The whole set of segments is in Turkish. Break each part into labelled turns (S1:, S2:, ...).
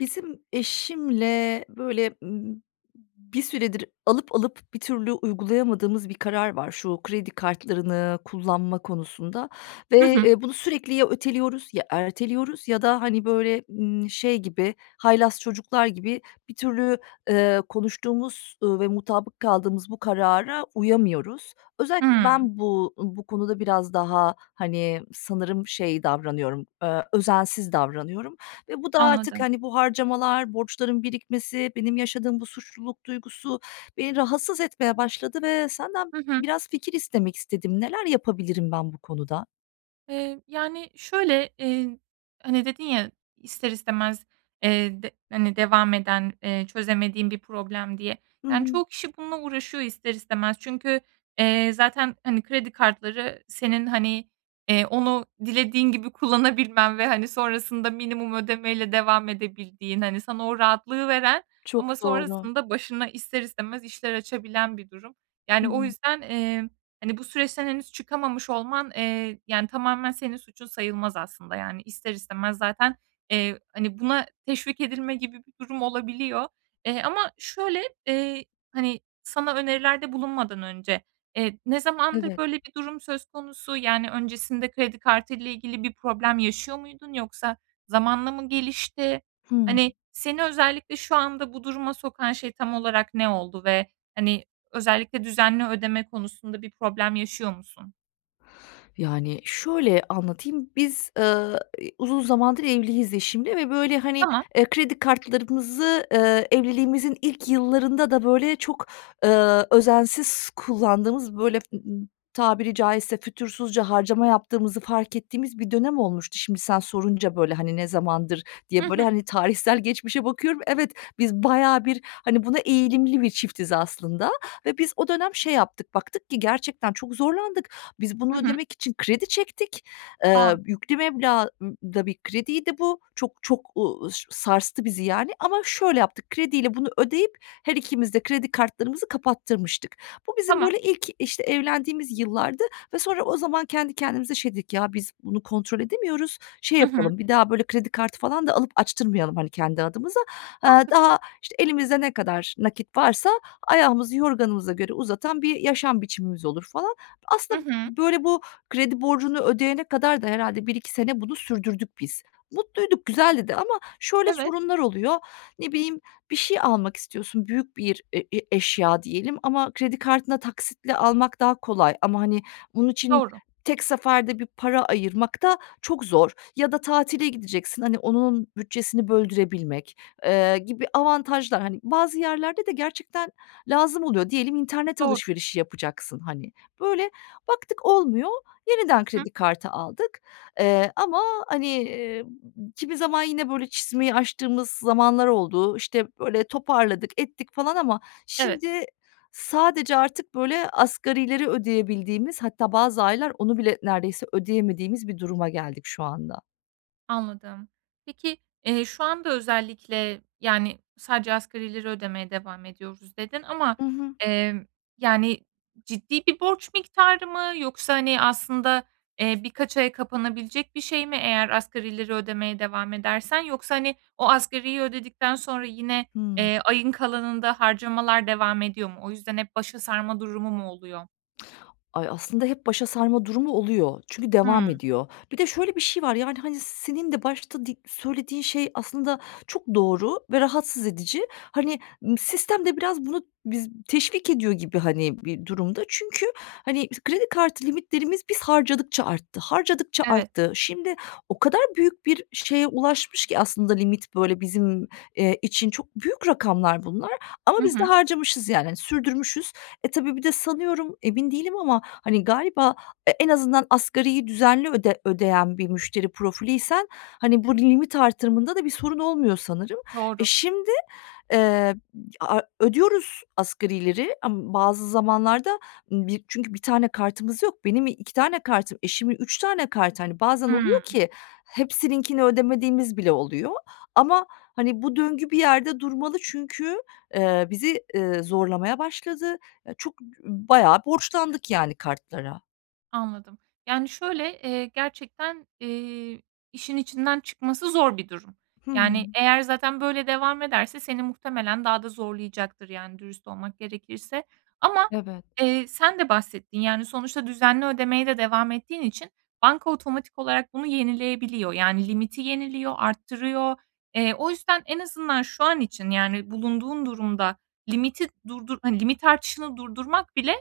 S1: Bizim eşimle böyle, ımm, bir süredir alıp alıp, bir türlü uygulayamadığımız bir karar var şu kredi kartlarını kullanma konusunda
S2: Hı
S1: ve,
S2: hı.
S1: eee, bunu sürekli ya öteliyoruz ya erteliyoruz ya da, hani, böyle, ımm, şey gibi haylaz çocuklar gibi bir türlü, eee, konuştuğumuz, ııı, ve mutabık kaldığımız bu karara uyamıyoruz. Özellikle
S2: Hıı.
S1: ben bu bu konuda biraz daha, hani, sanırım şey davranıyorum, eee, özensiz davranıyorum ve bu da artık,
S2: Anladım.
S1: hani, bu harcamalar, borçların birikmesi, benim yaşadığım bu suçluluk duygusu beni rahatsız etmeye başladı ve senden
S2: Hı hı.
S1: biraz fikir istemek istedim. Neler yapabilirim ben bu konuda?
S2: Eee, yani, şöyle, iii, hani, dedin ya ister istemez, eee, de hani, devam eden, eee, çözemediğin bir problem diye.
S1: Hı
S2: Yani,
S1: hı.
S2: çoğu kişi bununla uğraşıyor ister istemez. Çünkü, eee, zaten, hani, kredi kartları senin, hani, eee, onu dilediğin gibi kullanabilmen ve, hani, sonrasında minimum ödeme ile devam edebildiğin, hani, sana o rahatlığı veren
S1: Çok
S2: ama
S1: doğru.
S2: sonrasında başına ister istemez işler açabilen bir durum.
S1: Hı
S2: Yani, o
S1: hı.
S2: yüzden, emm, hani, bu süreçten henüz çıkamamış olman, eee, yani, tamamen senin suçun sayılmaz aslında. Yani, ister istemez zaten, eee, hani, buna teşvik edilme gibi bir durum olabiliyor. Eee, ama şöyle, eee, hani, sana önerilerde bulunmadan önce, eee, ne zamandır
S1: Evet.
S2: böyle bir durum söz konusu, yani, öncesinde kredi kartı ile ilgili bir problem yaşıyor muydun? Yoksa zamanla mı gelişti?
S1: Hıı.
S2: Hani ,seni özellikle şu anda bu duruma sokan şey tam olarak ne oldu ve, hani, özellikle düzenli ödeme konusunda bir problem yaşıyor musun?
S1: Yani şöyle anlatayım. Biz, eee, iii, uzun zamandır evliyiz eşimle ve böyle, hani,
S2: Tamam.
S1: eee, kredi kartlarımızı, eee, evliliğimizin ilk yıllarında da böyle çok, ııı, özensiz kullandığımız, böyle, tabiri caizse, fütursuzca harcama yaptığımızı fark ettiğimiz bir dönem olmuştu. Şimdi sen sorunca böyle, hani, ne zamandır
S2: Hı
S1: diye böyle,
S2: hı.
S1: hani, tarihsel geçmişe bakıyorum, evet, biz bayağı bir, hani, buna eğilimli bir çiftiz, aslında. Ve biz o dönem şey yaptık, baktık ki gerçekten çok zorlandık. Biz
S2: Hı
S1: bunu
S2: hı.
S1: ödemek için kredi çektik. Eee,
S2: A!
S1: yüklü meblağ ı da bir krediydi bu. Çok çok, uuu, ş sarstı bizi, yani, ama şöyle yaptık. Krediyle bunu ödeyip her ikimiz de kredi kartlarımızı kapattırmıştık. Bu bizim
S2: Tamam.
S1: böyle ilk, işte, evlendiğimiz yıllardı ve sonra o zaman kendi kendimize şey dedik: “Ya, biz bunu kontrol edemiyoruz, şey
S2: Hı hı.
S1: yapalım, bir daha böyle kredi kartı falan da alıp açtırmayalım, hani, kendi adımıza. Eee,
S2: Mantıklı.
S1: daha, işte, elimizde ne kadar nakit varsa, ayağımızı yorganımıza göre uzatan bir yaşam biçimimiz olur.” falan.
S2: Hı
S1: Aslında,
S2: hı.
S1: böyle, bu kredi borcunu ödeyene kadar da herhâlde 1-2 sene bunu sürdürdük, biz. Mutluyduk, güzeldi de ama şöyle
S2: Evet.
S1: sorunlar oluyor. Ne bileyim, bir şey almak istiyorsun, büyük bir e e eşya diyelim ama kredi kartına taksitle almak daha kolay ama hani, bunun için
S2: Doğru.
S1: tek seferde bir para ayırmak da çok zor. Ya da tatile gideceksin, hani, onun bütçesini böldürebilmek, eee, gibi avantajlar. Hani, bazı yerlerde de gerçekten lazım oluyor. Diyelim, internet
S2: Doğru.
S1: alışverişi yapacaksın, hani. Böyle, baktık olmuyor, yeniden
S2: Hı hı.
S1: kredi kartı aldık, eee, ama hani, eee, kimi zaman yine böyle çizmeyi açtığımız zamanlar oldu. İşte, böyle toparladık ettik, falan ama
S2: Evet.
S1: şimdi sadece artık böyle asgarileri ödeyebildiğimiz hatta bazı aylar onu bile neredeyse ödeyemediğimiz bir duruma geldik, şu anda.
S2: Anladım. Peki, eee, şu anda özellikle, yani, sadece asgarileri ödemeye devam ediyoruz, dedin. Ama,
S1: Hı hı.
S2: emm, yani, ciddi bir borç miktarı mı yoksa, hani, aslında, eee, birkaç aya kapanabilecek bir şey mi eğer asgarileri ödemeye devam edersen? Yoksa, hani, o asgariyi ödedikten sonra yine,
S1: Hımm.
S2: eee, ayın kalanında harcamalar devam ediyor mu? O yüzden hep başa sarma durumu mu oluyor?
S1: Ay, aslında hep başa sarma durumu oluyor. Çünkü devam
S2: Hımm.
S1: ediyor. Bir de şöyle bir şey var: Yani, hani, senin de başta di söylediğin şey aslında çok doğru ve rahatsız edici. Hani, ımm, sistem de biraz bunu bize teşvik ediyor gibi, hani, bir durumda. Çünkü, hani, kredi kartı limitlerimiz biz harcadıkça arttı, harcadıkça
S2: Evet.
S1: arttı. Şimdi o kadar büyük bir şeye ulaşmış ki aslında limit, böyle, bizim, eee, için çok büyük rakamlar bunlar ama
S2: Hı
S1: biz
S2: hı.
S1: de harcamışız, yani sürdürmüşüz. E, tabii bir de sanıyorum, emin değilim ama hani galiba e en azından asgariyi düzenli öde ödeyen bir müşteri profiliysen, hani, burada limit artırımında da bir sorun olmuyor sanırım. E,
S2: Doğru.
S1: şimdi, eee, a a ödüyoruz asgarileri ama bazı zamanlarda bi çünkü bir tane kartımız yok. Benim i iki tane kartım, eşimin 3 tane kartı, hani, bazen oluyor
S2: Hımm.
S1: ki hepsininkini ödemediğimiz bile oluyor ama, hani, bu döngü bir yerde durmalı çünkü, eee, bizi, eee, zorlamaya başladı. Çok, b bayağı borçlandık yani kartlara.
S2: Anladım, yani, şöyle, eee, gerçekten, eee, işin içinden çıkması zor bir durum. Yani,
S1: Hımm.
S2: eğer zaten böyle devam ederse seni muhtemelen daha da zorlayacaktır. Yani, dürüst olmak gerekirse ama,
S1: Evet.
S2: eee, sen de bahsettin, yani, sonuçta düzenli ödemeye de devam ettiğin için banka otomatik olarak bunu yenileyebiliyor. Yani, limiti yeniliyor, arttırıyor. Eee, o yüzden en azından şu an için, yani, bulunduğun durumda limiti durdur hani, limit artışını durdurmak bile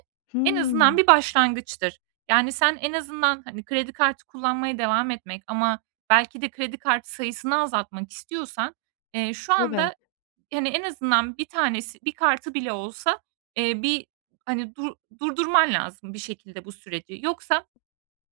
S2: en azından
S1: Hımm.
S2: bir başlangıçtır. Yani, sen en azından, hani, kredi kartı kullanmaya devam etmek ama belki de kredi kartı sayısını azaltmak istiyorsan, eee, şu
S1: Evet.
S2: anda, hani, en azından 1 tanesi, 1 kartı bile olsa, eee, bir, hani, dur durdurman lazım, bir şekilde bu süreci. Yoksa,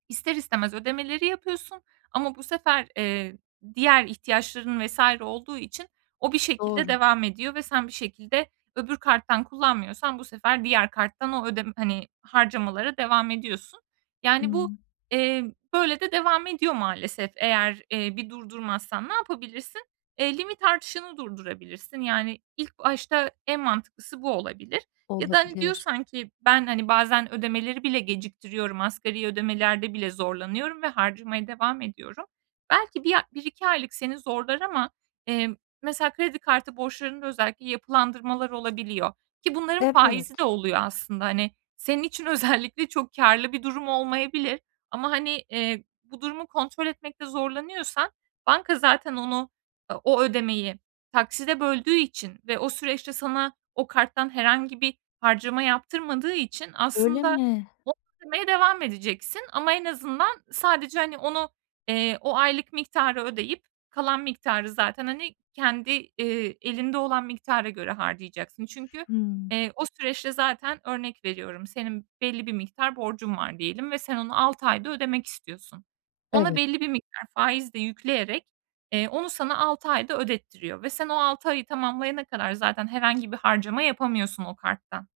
S2: ister istemez ödemeleri yapıyorsun ama bu sefer, eee, diğer ihtiyaçların vs. olduğu için o bir şekilde
S1: Doğru.
S2: devam ediyor ve sen bir şekilde öbür karttan kullanmıyorsan bu sefer diğer karttan o ödem hani, harcamalara devam ediyorsun. Yani, bu,
S1: Hımm.
S2: eee, böyle de devam ediyor maalesef, eğer, eee, bir durdurmazsan. Ne yapabilirsin? Eee, limit artışını durdurabilirsin. Yani, ilk başta en mantıklısı bu olabilir. Ya da, hani,
S1: Olabilir.
S2: diyorsan ki ben, hani, bazen ödemeleri bile geciktiriyorum, asgari ödemelerde bile zorlanıyorum ve harcamaya devam ediyorum. Belki bir a 1-2 aylık seni zorlar ama, eee, mesela, kredi kartı borçlarında özellikle yapılandırmalar olabiliyor ki bunların faizi de
S1: Evet.
S2: oluyor, aslında. Hani, senin için özellikle çok kârlı bir durum olmayabilir. Ama, hani, eee, bu durumu kontrol etmekte zorlanıyorsan banka zaten onu, eee, o ödemeyi takside böldüğü için ve o süreçte sana o karttan herhangi bir harcama yaptırmadığı için
S1: Öyle
S2: aslında
S1: mi?
S2: o ödemeye devam edeceksin. Ama en azından sadece, hani, onu, eee, o aylık miktarı ödeyip kalan miktarı zaten, hani, kendi, eee, elinde olan miktara göre harcayacaksın. Çünkü,
S1: Hımm.
S2: eee, o süreçte zaten örnek veriyorum senin belli bir miktar borcun var diyelim ve sen onu 6 ayda ödemek istiyorsun. Ona
S1: Evet.
S2: belli bir miktar faiz de yükleyerek, eee, onu sana 6 ayda ödettiriyor ve sen o 6 ayı tamamlayana kadar zaten herhangi bir harcama yapamıyorsun o karttan.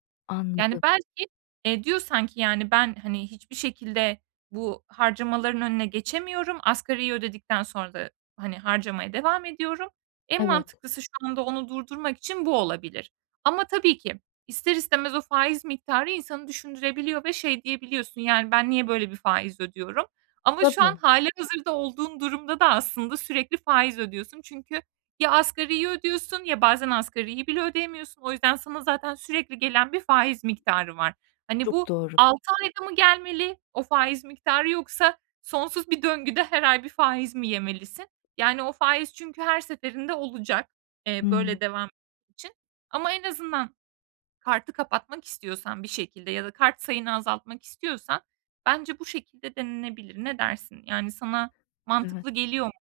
S2: Yani,
S1: Anladım.
S2: belki, eee, diyorsan ki, yani, ben, hani, hiçbir şekilde bu harcamaların önüne geçemiyorum, asgariyi ödedikten sonra da, hani, harcamaya devam ediyorum. En
S1: Evet.
S2: mantıklısı şu anda onu durdurmak için bu olabilir. Ama tabii ki ister istemez o faiz miktarı insanı düşündürebiliyor ve şey diyebiliyorsun, yani, ben niye böyle bir faiz ödüyorum? Ama şu an
S1: Tabii.
S2: hâlihazırda olduğun durumda da aslında sürekli faiz ödüyorsun. Çünkü ya asgariyi ödüyorsun ya bazen asgariyi bile ödeyemiyorsun. O yüzden sana zaten sürekli gelen bir faiz miktarı var. Hani
S1: Çok
S2: bu
S1: doğru.
S2: 6 ayda mı gelmeli o faiz miktarı yoksa sonsuz bir döngüde her ay bir faiz mi yemelisin? Yani, o faiz çünkü her seferinde olacak, eee,
S1: Hımm.
S2: böyle devam için ama en azından kartı kapatmak istiyorsan bir şekilde ya da kart sayını azaltmak istiyorsan bence bu şekilde denenebilir. Ne dersin? Yani, sana
S1: Evet.
S2: mantıklı geliyor mu?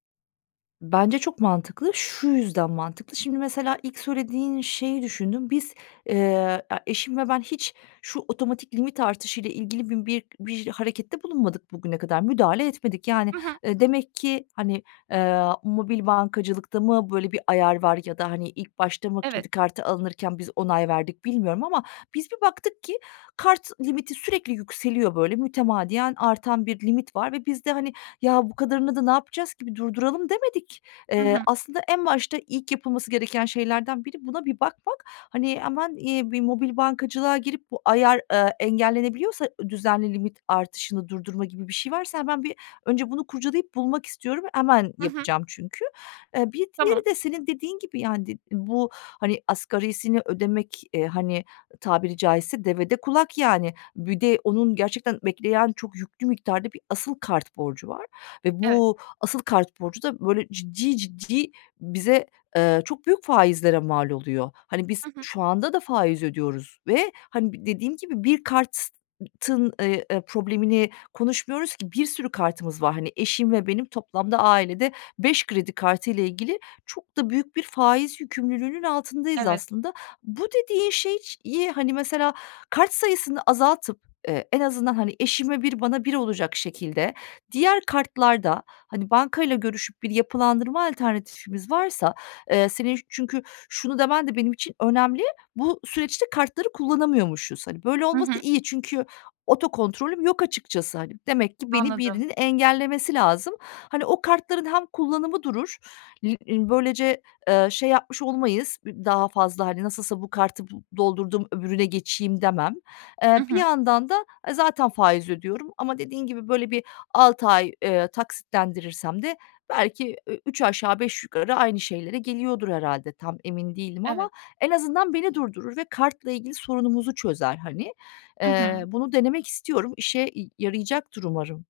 S1: Bence çok mantıklı. Şu yüzden mantıklı. Şimdi mesela ilk söylediğin şeyi düşündüm. Biz, eee, e eşim ve ben hiç şu otomatik limit artışıyla ilgili bi bir bir harekette bulunmadık bugüne kadar, müdahale etmedik. Yani,
S2: Hı hı.
S1: eee, demek ki, hani, eee, mobil bankacılıkta mı böyle bir ayar var ya da, hani, ilk başta mı
S2: Evet.
S1: kredi kartı alınırken biz onay verdik, bilmiyorum ama biz bir baktık ki kart limiti sürekli yükseliyor, böyle, mütemadiyen artan bir limit var ve biz de, hani, ya bu kadarını da ne yapacağız ki, bir durduralım demedik.
S2: Hı
S1: Eee,
S2: hı.
S1: aslında en başta ilk yapılması gereken şeylerden biri buna bir bakmak. Hani, hemen, eee, bir mobil bankacılığa girip bu ayar, eee, engellenebiliyorsa, ııı, düzenli limit artışını durdurma gibi bir şey varsa hemen bir önce bunu kurcalayıp bulmak istiyorum, hemen
S2: Hı hı.
S1: yapacağım çünkü. Eee, bir
S2: Tamam.
S1: diğeri de senin dediğin gibi, yani, did bu, hani, asgarisini ödemek, eee, hani, tabiri caizse devede kulak, yani. Bir de onun gerçekten bekleyen çok yüklü miktarda bir asıl kart borcu var ve
S2: Evet.
S1: bu asıl kart borcu da, böyle, ciddi ciddi bize, eee, çok büyük faizlere mal oluyor. Hani, biz
S2: Hı hı.
S1: şu anda da faiz ödüyoruz ve, hani, b dediğim gibi bir kartın, eee, eee, problemini konuşmuyoruz ki, bir sürü kartımız var. Hani, eşim ve benim toplamda ailede 5 kredi kartıyla ilgili çok da büyük bir faiz yükümlülüğünün altındayız
S2: Evet.
S1: aslında. Bu dediğin şey ş ye, hani, mesela kart sayısını azaltıp, eee, en azından, hani, eşime 1 bana 1 olacak şekilde diğer kartlarda, hani, bankayla görüşüp bir yapılandırma alternatifimiz varsa, eee, senin çünkü şunu demen de benim için önemli, bu süreçte kartları kullanamıyormuşuz. Hani, böyle
S2: Hı
S1: olması
S2: hı.
S1: iyi çünkü otokontrolüm yok açıkçası. Hani, demek ki beni
S2: Anladım.
S1: birinin engellemesi lazım. Hani, o kartların hem kullanımı durur Lim i böylece, eee, şey yapmış olmayız, [unintelligible] daha fazla, hani, nasılsa bu kartı b doldurdum öbürüne geçeyim demem. Eee,
S2: Hı
S1: bir
S2: hı.
S1: yandan da, eee, zaten faiz ödüyorum ama dediğin gibi, böyle, bir 6 ay, eee, taksitlendirirsem de belki ü üç aşağı beş yukarı aynı şeylere geliyordur, herhâlde. Tam emin değilim
S2: Evet.
S1: ama en azından beni durdurur ve kartla ilgili sorunumuzu çözer, hani.
S2: Hı
S1: Eee,
S2: hı.
S1: bunu denemek istiyorum, işe y yarayacaktır umarım.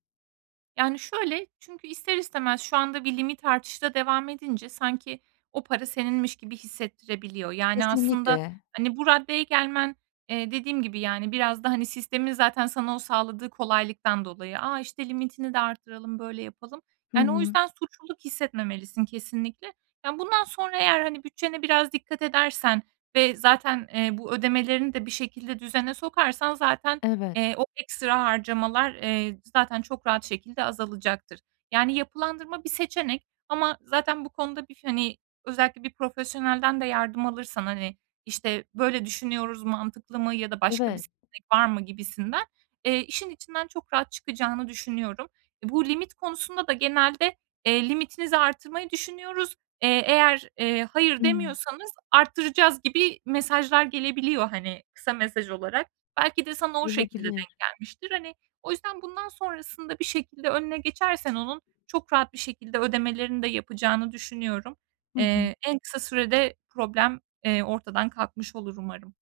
S2: Yani şöyle: Çünkü ister istemez şu anda bir limit artışı da devam edince sanki o para seninmiş gibi hissettirebiliyor. Yani, aslında,
S1: Kesinlikle.
S2: hani, bu raddeye gelmen, eee, dediğim gibi, yani, biraz da, hani, sistemin zaten sana o sağladığı kolaylıktan dolayı. "A, işte, limitini de arttıralım, böyle yapalım."
S1: Hı
S2: Yani o
S1: hı.
S2: yüzden suçluluk hissetmemelisin kesinlikle. Yani, bundan sonra eğer, hani, bütçene biraz dikkat edersen ve zaten, eee, bu ödemelerini de bir şekilde düzene sokarsan zaten,
S1: Evet.
S2: eee, o ekstra harcamalar, eee, zaten çok rahat şekilde azalacaktır. Yani yapılandırma bir seçenek ama zaten bu konuda bir, hani, özellikle bir profesyonelden de yardım alırsan, hani, işte, "Böyle düşünüyoruz mantıklı mı?" ya da "Başka bir
S1: Evet.
S2: seçenek var mı?" gibisinden, eee, işin içinden çok rahat çıkacağını düşünüyorum. Bu limit konusunda da genelde, eee, "Limitinizi artırmayı düşünüyoruz. Eee, eğer, eee, 'hayır'
S1: Hımm.
S2: demiyorsanız arttıracağız." gibi mesajlar gelebiliyor, hani, kısa mesaj olarak. Belki de sana o şekilde
S1: Olabilir.
S2: denk gelmiştir. Hani, o yüzden bundan sonrasında bir şekilde önüne geçersen onun çok rahat bir şekilde ödemelerini de yapacağını düşünüyorum.
S1: Hı hı.
S2: Eee, en kısa sürede problem, eee, ortadan kalkmış olur umarım.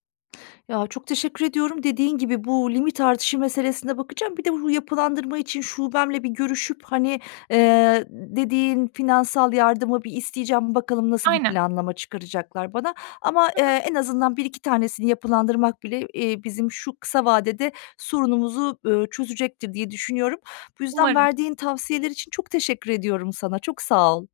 S1: Ya, çok teşekkür ediyorum. Dediğin gibi, bu limit artışı meselesine bakacağım. Bir de bu yapılandırma için şubemle bir görüşüp, hani, eee, dediğin finansal yardımı bir isteyeceğim. Bakalım, nasıl bir
S2: Aynen.
S1: planlama çıkaracaklar bana? Ama,
S2: Hı
S1: eee,
S2: hı.
S1: en azından bir iki tanesini yapılandırmak bile, eee, bizim şu kısa vadede sorunumuzu, eee, çözecektir diye düşünüyorum. Bu yüzden
S2: Umarım.
S1: verdiğin tavsiyeler için çok teşekkür ediyorum sana, çok sağ ol.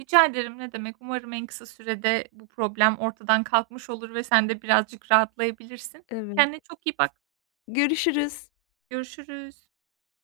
S2: Rica ederim, ne demek. Umarım en kısa sürede bu problem ortadan kalkmış olur ve sen de birazcık rahatlayabilirsin.
S1: Evet.
S2: Kendine çok iyi bak.
S1: Görüşürüz.
S2: Görüşürüz.